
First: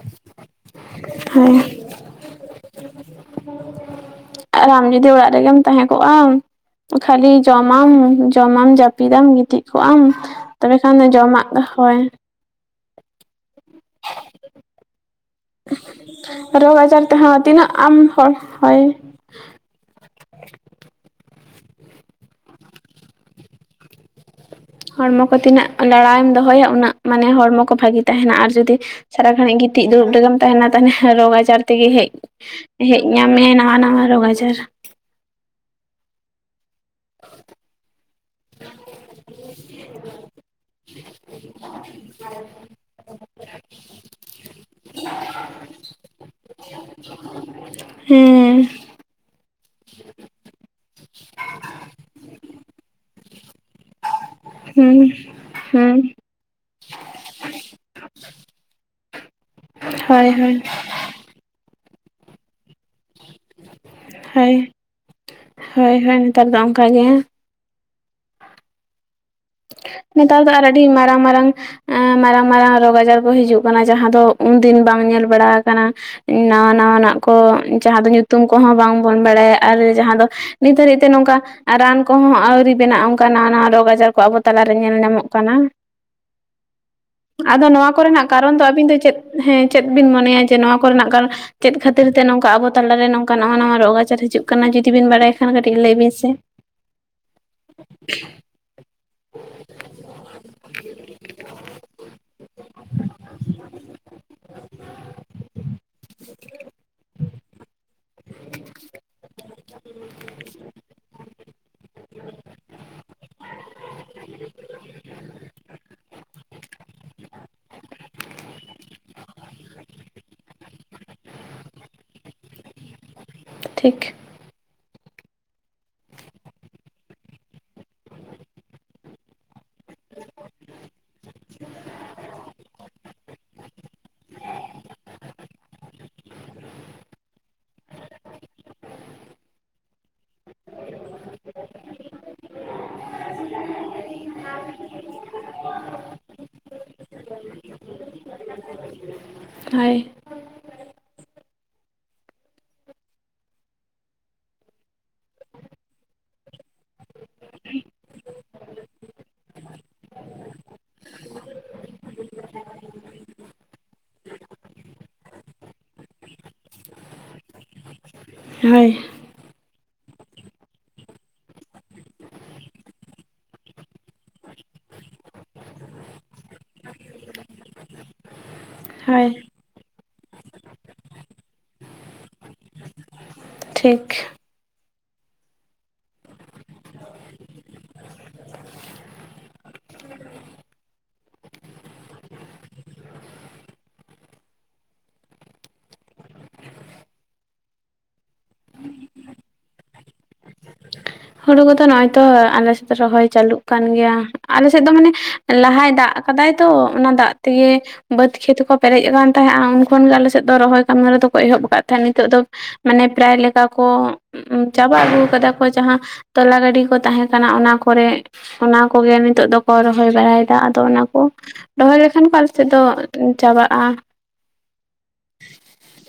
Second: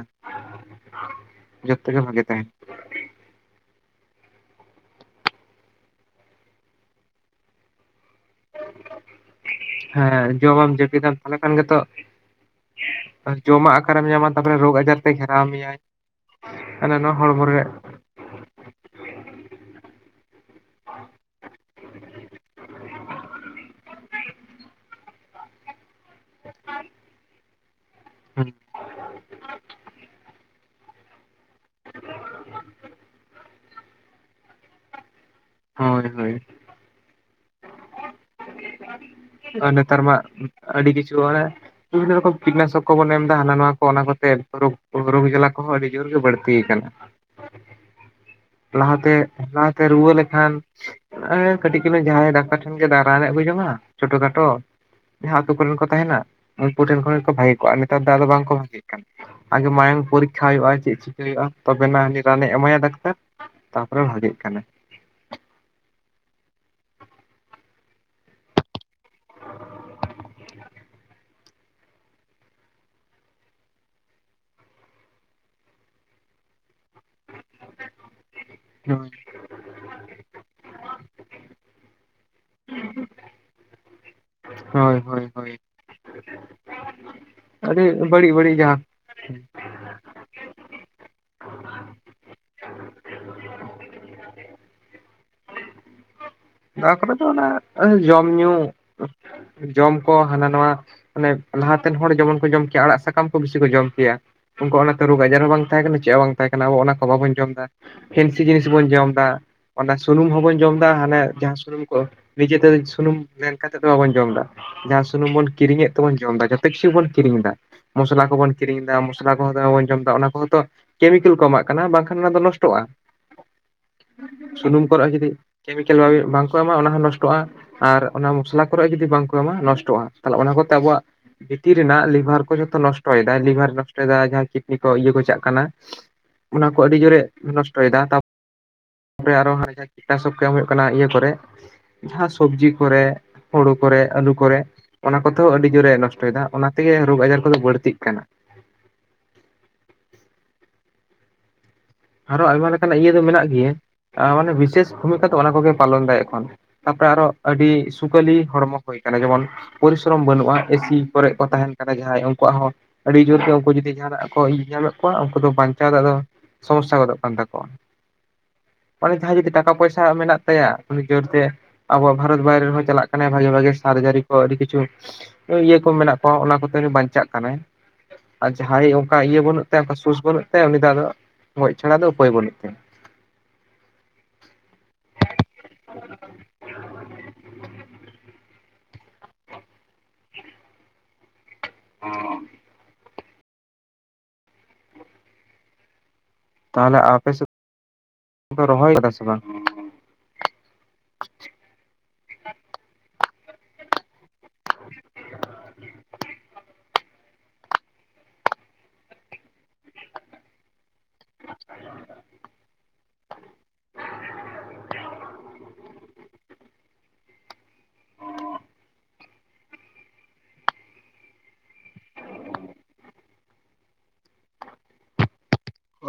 ᱦᱳᱭ
ᱡᱷᱚᱛᱚ ᱜᱮ ᱵᱷᱟᱜᱮ ᱛᱟᱦᱮᱱᱟ᱾
[inaudible] ᱟᱨ ᱟᱢ ᱡᱩᱫᱤ ᱚᱲᱟᱜ ᱨᱮᱜᱮᱢ ᱛᱟᱸᱦᱮ ᱠᱚᱜ ᱟᱢ ᱠᱷᱟᱞᱤ ᱡᱚᱢᱟᱢ᱾ ᱡᱚᱢᱟᱢ ᱡᱟᱯᱤᱫᱟᱢ ᱜᱤᱛᱤᱡᱽ ᱠᱚᱜ ᱟᱢ᱾ ᱛᱚᱵᱮ
ᱡᱚᱢᱟᱢ
ᱠᱷᱟᱱ ᱫᱚ
ᱡᱟᱹᱯᱤᱫᱟᱢ ᱛᱟᱦᱞᱮ
ᱡᱚᱢᱟᱜ
ᱠᱷᱟᱱ ᱜᱮ ᱛᱚ
ᱦᱳᱭ
ᱡᱚᱢᱟᱜ ᱟᱠᱟᱨᱮᱢ ᱧᱟᱢᱟ ᱛᱟᱯᱚᱨᱮ ᱨᱳᱜᱽ ᱟᱡᱟᱨ᱾ ᱛᱮ ᱜᱷᱮᱨᱟᱣ ᱢᱮᱭᱟᱭ
ᱨᱳᱜᱽ
ᱦᱟᱱᱟ
ᱟᱡᱟᱨ
ᱱᱚᱣᱟ ᱦᱚᱲᱢᱚ
ᱛᱮᱦᱚᱸ
ᱨᱮᱭᱟᱜ᱾
ᱛᱤᱱᱟᱹᱜ ᱟᱢ ᱦᱚᱭ ᱦᱚᱭ᱾ [inaudible] ᱦᱚᱲᱢᱚ ᱠᱚ ᱛᱤᱱᱟᱹᱜ ᱞᱟᱲᱟᱭᱮᱢ ᱫᱚᱦᱚᱭᱟ ᱩᱱᱟᱹᱜ ᱢᱟᱱᱮ ᱦᱚᱲᱢᱚ ᱠᱚ ᱵᱷᱟᱜᱤ ᱛᱟᱦᱮᱱᱟ ᱟᱨ ᱡᱩᱫᱤ᱾ ᱥᱟᱨᱟ ᱜᱷᱟᱸᱲᱤᱡ ᱜᱤᱛᱤᱡ ᱫᱩᱲᱩᱵ ᱨᱮᱜᱮᱢ ᱛᱟᱦᱮᱱᱟ ᱛᱟᱦᱱᱮ ᱨᱳᱜᱽ ᱟᱡᱟᱨ᱾ ᱛᱤᱜᱤ ᱦᱮᱡ ᱦᱮᱡ ᱧᱟᱢ ᱢᱮᱭᱟ ᱱᱟᱣᱟ ᱱᱟᱣᱟ ᱨᱳᱜᱽ ᱟᱡᱟᱨ᱾
ᱦᱳᱭ ᱦᱳᱭ᱾
[inaudible]
ᱟᱨ ᱱᱮᱛᱟᱨ ᱢᱟ ᱟᱹᱰᱤ ᱠᱤᱪᱷᱩ ᱢᱟᱱᱮ᱾ ᱵᱤᱵᱷᱤᱱᱱᱚ ᱨᱚᱠᱚᱢ ᱠᱤᱴᱱᱟᱥᱚᱠ ᱠᱚᱵᱚᱱ ᱮᱢ ᱫᱟ ᱦᱟᱱᱟ ᱱᱚᱣᱟ ᱠᱚ ᱚᱱᱟ ᱠᱚᱛᱮ ᱨᱳᱜᱽ ᱨᱳᱜᱽ ᱡᱟᱞᱟ ᱠᱚᱦᱚᱸ ᱟᱹᱰᱤ ᱡᱳᱨ ᱜᱮ ᱵᱟᱹᱲᱛᱤ ᱠᱟᱱᱟ᱾
[inaudible] ᱦᱩᱸ
ᱞᱟᱦᱟ ᱛᱮ ᱞᱟᱦᱟ ᱛᱮ ᱨᱩᱣᱟᱹ ᱞᱮ ᱠᱷᱟᱱ ᱮᱸ ᱠᱟᱹᱴᱤᱡ ᱪᱩᱞᱩᱝ ᱡᱟᱦᱟᱸᱭ ᱰᱟᱠᱛᱟᱨ ᱴᱷᱮᱱ ᱜᱮ ᱨᱟᱱᱮ ᱡᱚᱝ-ᱟ ᱪᱷᱴᱳ ᱠᱷᱟᱴᱚ᱾
ᱦᱩᱸ
ᱡᱟᱦᱟᱸ ᱟᱛᱩ ᱠᱚᱨᱮᱱ ᱠᱚ
ᱦᱩᱸ
ᱛᱟᱦᱮᱱᱟ ᱩᱱᱠᱩ ᱴᱷᱮᱱ ᱠᱷᱚᱱ ᱜᱮ ᱠᱚ ᱵᱷᱟᱜᱮ ᱠᱚᱜ-ᱟ, ᱱᱮᱛᱟᱨ ᱫᱚ ᱟᱫᱚ ᱵᱟᱝᱠᱚ ᱵᱷᱟᱜᱮᱜ ᱠᱟᱱ ᱟᱜᱮ ᱢᱟᱭᱟᱝ
ᱦᱳᱭ
ᱯᱚᱨᱤᱠᱷᱟ
ᱦᱳᱭ
ᱦᱳᱭᱳᱜ-ᱟ ᱪᱮᱜ ᱪᱤ ᱠᱟᱹ ᱦᱳᱭᱳᱜ-ᱟ ᱛᱚᱵᱮ ᱱᱟ ᱦᱟᱹᱱᱤ ᱨᱟᱱ ᱮ ᱮᱢᱟᱭᱟ ᱰᱟᱠᱛᱟᱨ ᱛᱟᱯᱚᱨᱮ ᱵᱷᱟᱜᱮᱜ
ᱦᱳᱭ
ᱠᱟᱱᱟ᱾
ᱦᱳᱭ ᱦᱳᱭ ᱱᱮᱛᱟᱨ ᱫᱚ ᱚᱝᱠᱟ ᱜᱮ᱾ ᱱᱮᱛᱟᱨ ᱫᱚ ᱟᱨ ᱟᱹᱰᱤ ᱢᱟᱨᱟᱝ ᱢᱟᱨᱟᱝ᱾ ᱮᱸ ᱢᱟᱨᱟᱝ ᱢᱟᱨᱟᱝ ᱨᱳᱜᱽ ᱟᱡᱟᱨ ᱠᱚ ᱦᱤᱡᱩᱜ ᱠᱟᱱᱟ ᱡᱟᱦᱟᱸ ᱫᱚ ᱩᱱᱫᱤᱱ ᱵᱟᱝ ᱧᱮᱞ ᱵᱟᱲᱟ ᱟᱠᱟᱱᱟ᱾ ᱱᱟᱣᱟ ᱱᱟᱣᱟ ᱱᱟᱜ ᱠᱚ ᱡᱟᱦᱟᱸ ᱫᱚ ᱧᱩᱛᱩᱢ ᱠᱚᱦᱚᱸ ᱵᱟᱝ ᱵᱚᱱ ᱵᱟᱲᱟᱭᱟ᱾ ᱟᱨ ᱡᱟᱦᱟᱸ ᱫᱚ ᱱᱤᱛ ᱦᱟᱹᱨᱤᱡ ᱛᱮ ᱱᱚᱝᱠᱟ ᱨᱟᱱ ᱠᱚᱦᱚᱸ ᱟᱣᱨᱤ ᱵᱮᱱᱟᱜ-ᱟ ᱚᱱᱠᱟ ᱱᱟᱣᱟ ᱱᱟᱣᱟ ᱨᱳᱜᱽ ᱟᱡᱟᱨ ᱠᱚ ᱟᱵᱚ᱾ ᱛᱟᱞᱟᱨᱮ ᱧᱮᱞ
ᱦᱳᱭ ᱦᱳᱭ
ᱧᱟᱢᱚᱜ
ᱦᱳᱭ
ᱠᱟᱱᱟ᱾ ᱟᱫᱚ
ᱟᱹᱰᱤ
ᱱᱚᱣᱟ ᱠᱚᱨᱮᱱᱟᱜ
ᱵᱟᱹᱲᱤᱡ ᱵᱟᱹᱲᱤᱡ
ᱠᱟᱨᱚᱱ ᱫᱚ
ᱡᱟᱦᱟᱸ
ᱟᱹᱵᱤᱱ ᱫᱚ ᱪᱮᱫ ᱦᱮᱸ ᱪᱮᱫ ᱵᱤᱱ ᱢᱚᱱᱮᱭᱟ ᱡᱮ ᱱᱚᱣᱟ ᱠᱚᱨᱮᱱᱟᱜ ᱠᱟᱨᱚ ᱪᱮᱫ ᱠᱷᱟᱹᱛᱤᱨ ᱛᱮ ᱱᱚᱝᱠᱟ ᱟᱵᱚ ᱛᱟᱞᱟᱨᱮ ᱱᱚᱝᱠᱟ ᱱᱟᱣᱟ ᱱᱟᱣᱟ ᱨᱳᱜᱽ ᱟᱡᱟᱨ ᱦᱤᱡᱩᱜ ᱠᱟᱱᱟ ᱡᱩᱫᱤ ᱵᱤᱱ ᱵᱟᱲᱟᱭ ᱠᱷᱟᱱ ᱠᱟᱹᱴᱤᱡ ᱞᱟᱹᱭ ᱵᱤᱱ ᱥᱮ?
ᱱᱚᱣᱟ ᱠᱚᱨᱮ ᱫᱚ ᱚᱱᱟ ᱡᱚᱢ ᱧᱩ ᱡᱚᱢ ᱠᱚ ᱦᱟᱱᱟ ᱱᱟᱣᱟ᱾ ᱢᱟᱱᱮ ᱞᱟᱦᱟᱛᱮᱱ ᱦᱚᱲ ᱡᱮᱢᱚᱱ ᱠᱚ ᱡᱚᱢ ᱠᱮᱭᱟ ᱟᱲᱟᱜ ᱥᱟᱠᱟᱢ ᱠᱚ ᱵᱤᱥᱤ ᱠᱚ ᱡᱚᱢ ᱠᱮᱭᱟ᱾ ᱩᱱᱠᱩᱣᱟᱜ ᱚᱱᱟᱛᱮ ᱨᱳᱜᱽ ᱟᱡᱟᱨ ᱦᱚᱸ ᱵᱟᱝ ᱛᱟᱦᱮᱸ ᱠᱟᱱᱟ ᱪᱮᱜ ᱦᱚᱸ ᱵᱟᱝ ᱛᱟᱦᱮᱸ ᱠᱟᱱᱟ ᱟᱵᱚ ᱚᱱᱟ ᱠᱚ ᱵᱟᱵᱚᱱ ᱡᱚᱢ ᱫᱟ᱾ ᱯᱷᱮᱱᱥᱤ ᱡᱤᱱᱤᱥ ᱵᱚᱱ ᱡᱚᱢ ᱫᱟ ᱚᱱᱟ ᱥᱩᱱᱩᱢ ᱦᱚᱸᱵᱚᱱ ᱡᱚᱢ ᱫᱟ ᱦᱟᱱᱮ᱾ ᱡᱟᱦᱟᱸ ᱥᱩᱱᱩᱢ ᱠᱚ ᱱᱤᱡᱮᱛᱮ ᱥᱩᱱᱩᱢ ᱞᱮᱱ ᱠᱟᱛᱮᱫ ᱫᱚ ᱵᱟᱵᱚᱱ ᱡᱚᱢ ᱫᱟ᱾ ᱡᱟᱦᱟᱸ ᱥᱩᱱᱩᱢ ᱵᱚᱱ ᱠᱤᱨᱤᱧᱮᱫ ᱛᱮᱵᱚᱱ ᱡᱚᱢ ᱮᱫᱟ ᱡᱟᱛᱮ ᱠᱤᱪᱷᱩ ᱵᱚᱱ ᱠᱤᱨᱤᱧ ᱮᱫᱟ᱾ ᱢᱚᱥᱞᱟ ᱠᱚᱵᱚᱱ ᱠᱤᱨᱤᱧ ᱮᱫᱟ ᱢᱚᱥᱞᱟ ᱠᱚᱦᱚᱸ ᱫᱚᱢᱮ ᱵᱚᱱ ᱡᱚᱢ ᱫᱟ ᱚᱱᱟ ᱠᱚᱦᱚᱸ ᱛᱚ ᱠᱮᱢᱤᱠᱮᱞ ᱠᱚ ᱮᱢᱟᱜ ᱠᱟᱱᱟ ᱵᱟᱝᱠᱷᱟᱱ ᱚᱱᱟ ᱫᱚ ᱱᱚᱥᱴᱚᱜ-ᱟ᱾
ᱴᱷᱤᱠ
ᱥᱩᱱᱩᱢ ᱠᱚᱨᱮᱜ ᱦᱚᱸ ᱡᱩᱫᱤ ᱠᱮᱢᱤᱠᱮᱞ ᱵᱟᱢ ᱵᱟᱝᱠᱚ ᱮᱢᱟ ᱚᱱᱟ ᱦᱚᱸ ᱱᱚᱥᱴᱚᱜ-ᱟ ᱟᱨ ᱚᱱᱟ ᱢᱚᱥᱞᱟ ᱠᱚᱨᱮ ᱡᱩᱫᱤ ᱵᱟᱝᱠᱚ ᱮᱢᱟ ᱱᱚᱥᱴᱚᱜ-ᱟ ᱛᱟᱦᱞᱮ ᱚᱱᱟ ᱠᱚᱛᱮ ᱟᱵᱚᱣᱟᱜ ᱵᱷᱤᱛᱤᱨ ᱨᱮᱱᱟᱜ ᱞᱤᱵᱷᱟᱨ ᱠᱚ ᱡᱷᱚᱛᱚ ᱱᱚᱥᱴᱚᱭᱫᱟᱭ ᱞᱤᱵᱷᱟᱨ ᱱᱚᱥᱴᱚᱭᱫᱟᱭ ᱡᱟᱦᱟᱸ ᱠᱤᱰᱱᱤ ᱠᱚ ᱤᱭᱟᱹ ᱠᱚ ᱪᱟᱜ ᱠᱟᱱᱟ ᱚᱱᱟ ᱠᱚ ᱟᱹᱰᱤ ᱡᱳᱨᱮ ᱱᱚᱥᱴᱚᱭᱮᱫᱟ ᱛᱟᱯ ᱯᱚᱨᱮ ᱟᱨᱚ ᱠᱤᱴᱱᱟᱥᱚᱠ ᱠᱚ ᱮᱢ ᱦᱩᱭᱩᱜ ᱠᱟᱱᱟ ᱤᱭᱟᱹ ᱠᱚᱨᱮᱜ ᱡᱟᱦᱟᱸ ᱥᱚᱵᱡᱤ ᱠᱚᱨᱮᱜ ᱦᱳᱲᱳ ᱠᱚᱨᱮᱜ ᱟᱹᱞᱩ ᱠᱚᱨᱮᱜ, ᱚᱱᱟ ᱠᱚᱛᱮᱦᱚᱸ ᱟᱹᱰᱤ ᱡᱳᱨᱮ ᱱᱚᱥᱴᱚᱭᱮᱫᱟ ᱚᱱᱟᱛᱮᱜᱮ ᱨᱳᱜᱽ ᱟᱡᱟᱨ ᱠᱚᱫᱚ ᱵᱟᱹᱲᱛᱤᱜ ᱠᱟᱱᱟ᱾
ᱦᱟᱭ
ᱟᱨᱚ ᱟᱭᱢᱟ ᱞᱮᱠᱟᱱᱟᱜ ᱤᱭᱟᱹ ᱫᱚ ᱢᱮᱱᱟᱜ ᱜᱮᱭᱟ ᱢᱟᱱᱮ ᱵᱤᱥᱮᱥ ᱵᱷᱩᱢᱤᱠᱟ ᱛᱚ ᱚᱱᱟ ᱠᱚᱜᱮ ᱯᱟᱞᱚᱱ ᱫᱟᱭ ᱮᱠᱷᱚᱱ᱾ ᱛᱟᱯᱚᱨᱮ ᱟᱨᱚ ᱟᱹᱰᱤ ᱥᱩᱠᱟᱹᱞᱤ ᱦᱚᱲᱢᱚ ᱦᱩᱭ ᱟᱠᱟᱱᱟ ᱡᱮᱢᱚᱱ ᱯᱚᱨᱤᱥᱨᱚᱢ ᱵᱟᱹᱱᱩᱜ-ᱟ ᱮᱥᱤ ᱠᱚᱨᱮᱜ ᱠᱚ ᱛᱟᱦᱮᱱ ᱠᱟᱱᱟ ᱡᱟᱦᱟᱸᱭ ᱩᱱᱠᱩᱣᱟᱜ ᱦᱚᱸ ᱟᱹᱰᱤ ᱡᱳᱨᱜ ᱛᱮᱦᱚᱸ ᱠᱚ ᱡᱫᱤ ᱡᱟᱦᱟᱸ ᱱᱟᱜ ᱤᱭ ᱧᱟᱢᱮᱫ ᱠᱚᱣᱟ ᱩᱱᱠᱩ ᱫᱚ ᱵᱟᱧᱪᱟᱣ ᱫᱚ ᱟᱫᱚ ᱥᱚᱢᱚᱥᱥᱟ ᱜᱚᱫᱚᱜ ᱠᱟᱱ ᱛᱟᱠᱚᱣᱟ᱾
ᱦᱳᱭ
ᱚᱱᱮ ᱡᱟᱦᱟᱸᱭ ᱡᱩᱫᱤ ᱴᱟᱠᱟ ᱯᱚᱭᱥᱟ ᱢᱮᱱᱟᱜ ᱛᱟᱭᱟ ᱩᱱᱤ ᱡᱳᱨᱛᱮ ᱟᱵᱚᱣᱟᱜ ᱵᱷᱟᱨᱚᱛ ᱵᱟᱭᱨᱮ ᱨᱮᱦᱚᱸ ᱪᱟᱞᱟᱜ ᱠᱟᱱᱟᱭ ᱵᱷᱟᱜᱮ ᱵᱷᱟᱜᱮ ᱥᱟᱨᱡᱟᱨᱤ ᱠᱚ ᱟᱹᱰᱤ ᱠᱤᱪᱷᱩ ᱳᱭ ᱤᱭᱟᱹ ᱠᱚ ᱢᱮᱱᱟᱜ ᱠᱚᱣᱟ ᱚᱱᱟ ᱠᱚ ᱛᱮᱜᱮ ᱵᱟᱧᱪᱟᱜ ᱠᱟᱱᱟᱭ, ᱟᱨ ᱡᱟᱦᱟᱸᱭ ᱚᱝᱠᱟ
ᱦᱳᱭ
ᱤᱭᱟᱹ ᱵᱟᱹᱱᱩᱜ ᱛᱟᱭᱟ ᱚᱱᱠᱟ ᱥᱩᱥ ᱵᱟᱹᱱᱩᱜ ᱛᱟᱭᱟ ᱩᱱᱤ ᱫᱚ ᱟᱫᱚ ᱜᱚᱡ ᱪᱷᱟᱲᱟ ᱫᱚ ᱩᱯᱟᱹᱭ ᱵᱟᱹᱱᱩᱜ ᱛᱟᱭᱟ᱾
ᱴᱷᱤᱠ
ᱚᱸ ᱛᱟᱦᱞᱮ ᱟᱯᱮ ᱥᱮ ᱠᱚ ᱨᱚᱦᱚᱭ ᱠᱟᱫᱟ ᱥᱮ ᱵᱟᱝ?
ᱦᱩᱲᱩ ᱠᱚᱫᱚ ᱱᱚᱜᱚᱭ ᱛᱚ ᱟᱞᱮᱥᱮᱫ ᱫᱚ ᱨᱚᱦᱚᱭ ᱪᱟᱹᱟᱞᱩᱜ ᱠᱟᱱ ᱜᱮᱭᱟ ᱟᱞᱮᱥᱮᱫ ᱫᱚ ᱢᱟᱱᱮ ᱞᱟᱦᱟᱭ ᱫᱟᱜ ᱠᱟᱫᱟᱭ ᱛᱚ ᱚᱱᱟ ᱫᱟᱜ ᱛᱮᱜᱮ ᱵᱟᱹᱫᱽ ᱠᱷᱮᱛ ᱠᱚ ᱯᱮᱨᱮᱡ ᱟᱠᱟᱱ ᱛᱟᱦᱮᱸᱜ ᱟᱸ ᱩᱱ ᱠᱷᱚᱱ ᱜᱮ ᱟᱞᱮ ᱥᱮᱫ ᱫᱚ ᱨᱚᱦᱚᱭ ᱠᱟᱹᱢᱤ ᱦᱚᱨᱟ ᱛᱚᱠᱚ ᱮᱦᱚᱵ ᱟᱠᱟᱫ ᱛᱟᱦᱮᱸᱜ ᱱᱤᱛᱳᱜ ᱫᱚ ᱢᱟᱱᱮ ᱯᱨᱟᱭ ᱞᱮᱠᱟ ᱠᱚ ᱩᱸᱢ ᱪᱟᱵᱟ ᱟᱹᱜᱩ ᱠᱟᱫᱟ ᱠᱚ ᱡᱟᱦᱟᱸ ᱛᱚᱞᱟ ᱜᱟᱹᱰᱤ ᱠᱚ ᱛᱟᱦᱮᱸ ᱠᱟᱱᱟ ᱚᱱᱟ ᱠᱚᱨᱮᱜ ᱚᱱᱟ ᱠᱚᱜᱮ ᱱᱤᱛᱳᱜ ᱫᱚᱠᱚ ᱨᱚᱦᱚᱭ ᱵᱟᱲᱟᱭ ᱫᱟ ᱟᱫᱚ ᱚᱱᱟ ᱠᱚ ᱨᱚᱦᱚᱭ ᱞᱮᱠᱷᱟᱱ ᱯᱟᱞ ᱥᱮᱫ ᱫᱚ ᱩᱸ ᱪᱟᱵᱟᱜ-ᱟ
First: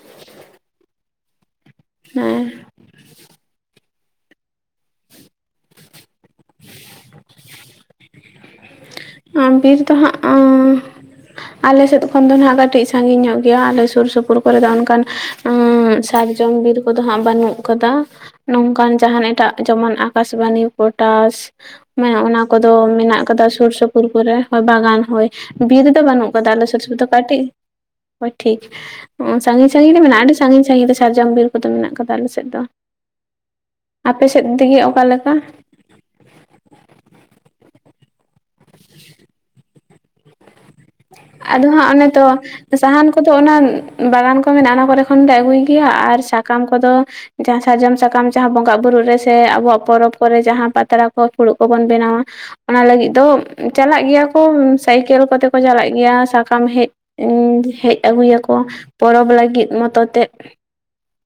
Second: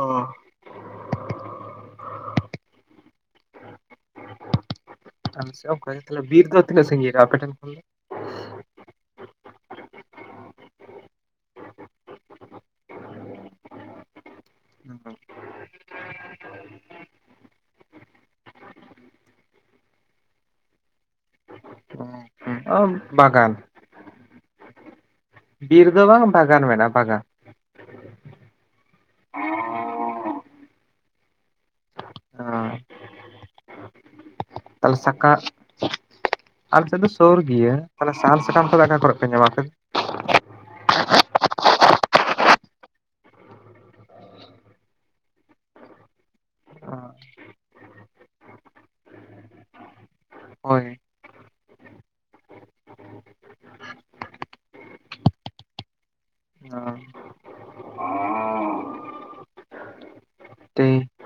ᱚ
ᱦᱮᱸ
ᱟᱞᱮ ᱥᱮᱜ ᱦᱚᱸ ᱚᱱᱠᱟ ᱜᱮ, ᱛᱟᱞᱮ ᱵᱤᱨ ᱫᱚ ᱛᱱᱟᱹ ᱥᱟᱸᱜᱤᱧ ᱨᱮ ᱟᱯᱮᱴᱮᱱ ᱠᱷᱚᱱ ᱫᱚ?
ᱩᱸ ᱵᱤᱨ ᱫᱚ ᱦᱟᱸ ᱟᱹ ᱟᱞᱮ ᱥᱮᱫ ᱠᱷᱚᱱ ᱫᱚ ᱱᱦᱟᱸᱜ ᱠᱟᱹᱴᱤᱜ ᱥᱟᱺᱜᱤᱧ ᱧᱚᱜ ᱜᱮᱭᱟ ᱟᱞᱮ ᱥᱩᱨ ᱥᱩᱯᱩᱨ ᱠᱚᱨᱮ ᱫᱚ ᱚᱱᱠᱟᱱ ᱟᱸ ᱥᱟᱨᱡᱚᱢ ᱵᱤᱨ ᱠᱚᱫᱚ ᱦᱟᱸᱜ ᱵᱟᱹᱱᱩᱜ ᱠᱟᱫᱟ ᱱᱚᱝᱠᱟᱱ ᱡᱟᱦᱟᱱ ᱮᱴᱟᱜ ᱡᱮᱢᱚᱱ ᱟᱠᱟᱥᱵᱟᱱᱤ ᱯᱚᱴᱟᱥ ᱢᱮ ᱚᱱᱟ ᱠᱚᱫᱚ
ᱫᱚ?
ᱢᱮᱱᱟᱜ ᱠᱟᱫᱟ
ᱵᱟᱜᱟᱱ
ᱥᱩᱨ ᱥᱩᱯᱩᱨ ᱠᱚᱨᱮ ᱦᱚᱭ ᱵᱟᱜᱟᱱ ᱦᱳᱭ ᱵᱤᱨ ᱨᱮᱫᱚ
ᱫᱚ ᱵᱟᱝ
ᱵᱟᱹᱱᱩᱜ ᱠᱟᱫᱟ
ᱵᱟᱜᱟᱱ
ᱟᱞᱮ ᱥᱩᱨ
ᱢᱮᱱᱟᱜᱼᱟ
ᱥᱩᱯᱩᱨ ᱫᱚ
ᱵᱟᱜᱟᱱ
ᱠᱟᱹᱴᱤᱜ ᱦᱳᱭ ᱴᱷᱤᱠ, ᱚ ᱥᱟᱺᱜᱤᱧ ᱥᱟᱺᱜᱤᱧ ᱢᱮᱱᱟᱜ-ᱟ ᱟᱹᱰᱤ ᱥᱟᱺᱜᱤᱧ ᱥᱟᱺᱜᱤᱧ ᱨᱮ ᱥᱟᱨᱡᱚᱢ ᱵᱤᱨ ᱠᱚᱫᱚ ᱢᱮᱱᱟᱜ ᱠᱟᱫᱟ ᱟᱞᱮ ᱥᱮᱫ ᱫᱚ᱾ [inaudible] ᱟᱯᱮᱥᱮᱫ
ᱛᱟᱞᱮ ᱥᱟᱠᱟ ᱟᱞᱮ ᱥᱮᱫ ᱫᱚ ᱥᱳᱨ ᱜᱮᱭᱟ ᱛᱟᱦᱞᱮ ᱥᱟᱦᱟᱱ ᱥᱟᱠᱟᱢ ᱠᱚᱫᱚ ᱟᱠᱟ ᱠᱚᱨᱮᱜ ᱯᱮ ᱧᱟᱢᱟ ᱟᱯᱮ
ᱟᱫᱚ ᱦᱟᱸᱜ ᱚᱱᱮ ᱛᱚ, ᱥᱟᱦᱟᱱ ᱠᱚᱫᱚ ᱚᱱᱟ, ᱵᱟᱜᱟᱱ ᱠᱚ ᱢᱮᱱᱟᱜ ᱚᱱᱟ ᱠᱚᱨᱮ ᱠᱷᱚᱱᱞᱮ ᱟᱹᱜᱩᱭ ᱜᱮᱭᱟ, ᱟᱨ ᱥᱟᱠᱟᱢ ᱠᱚᱫᱚ ᱡᱟᱦᱟᱸ ᱥᱟᱨᱡᱚᱢ ᱥᱟᱠᱟᱢ ᱡᱟᱦᱟᱸ ᱵᱚᱸᱜᱟᱼ ᱵᱩᱨᱩᱜ ᱨᱮ, ᱥᱮ ᱟᱵᱚᱣᱟᱜ ᱯᱚᱨᱚᱵ ᱠᱚᱨᱮᱜ ᱡᱟᱦᱟᱸ
ᱦᱳᱭ
ᱯᱟᱛᱲᱟ ᱠᱚ ᱯᱷᱩᱲᱩᱜ ᱠᱚᱵᱚᱱ ᱵᱮᱱᱟᱣᱟ ᱚᱱᱟ ᱞᱟᱹᱜᱤᱫ ᱫᱚ ᱪᱟᱞᱟᱜ ᱜᱮᱭᱟ ᱠᱚ, ᱥᱟᱭᱠᱮᱞ ᱠᱚᱛᱮ, ᱠᱚ ᱪᱟᱞᱟᱜ ᱜᱮᱭᱟ ᱥᱟᱠᱟᱢ ᱦᱮᱡ, ᱦᱮᱡ ᱟᱹᱜᱩᱭᱟᱠᱚ᱾ ᱯᱚᱨᱚᱵᱽ ᱞᱟᱹᱜᱤᱫ ᱢᱚᱛᱚ ᱛᱮᱫ ᱾
ᱴᱷᱤᱠ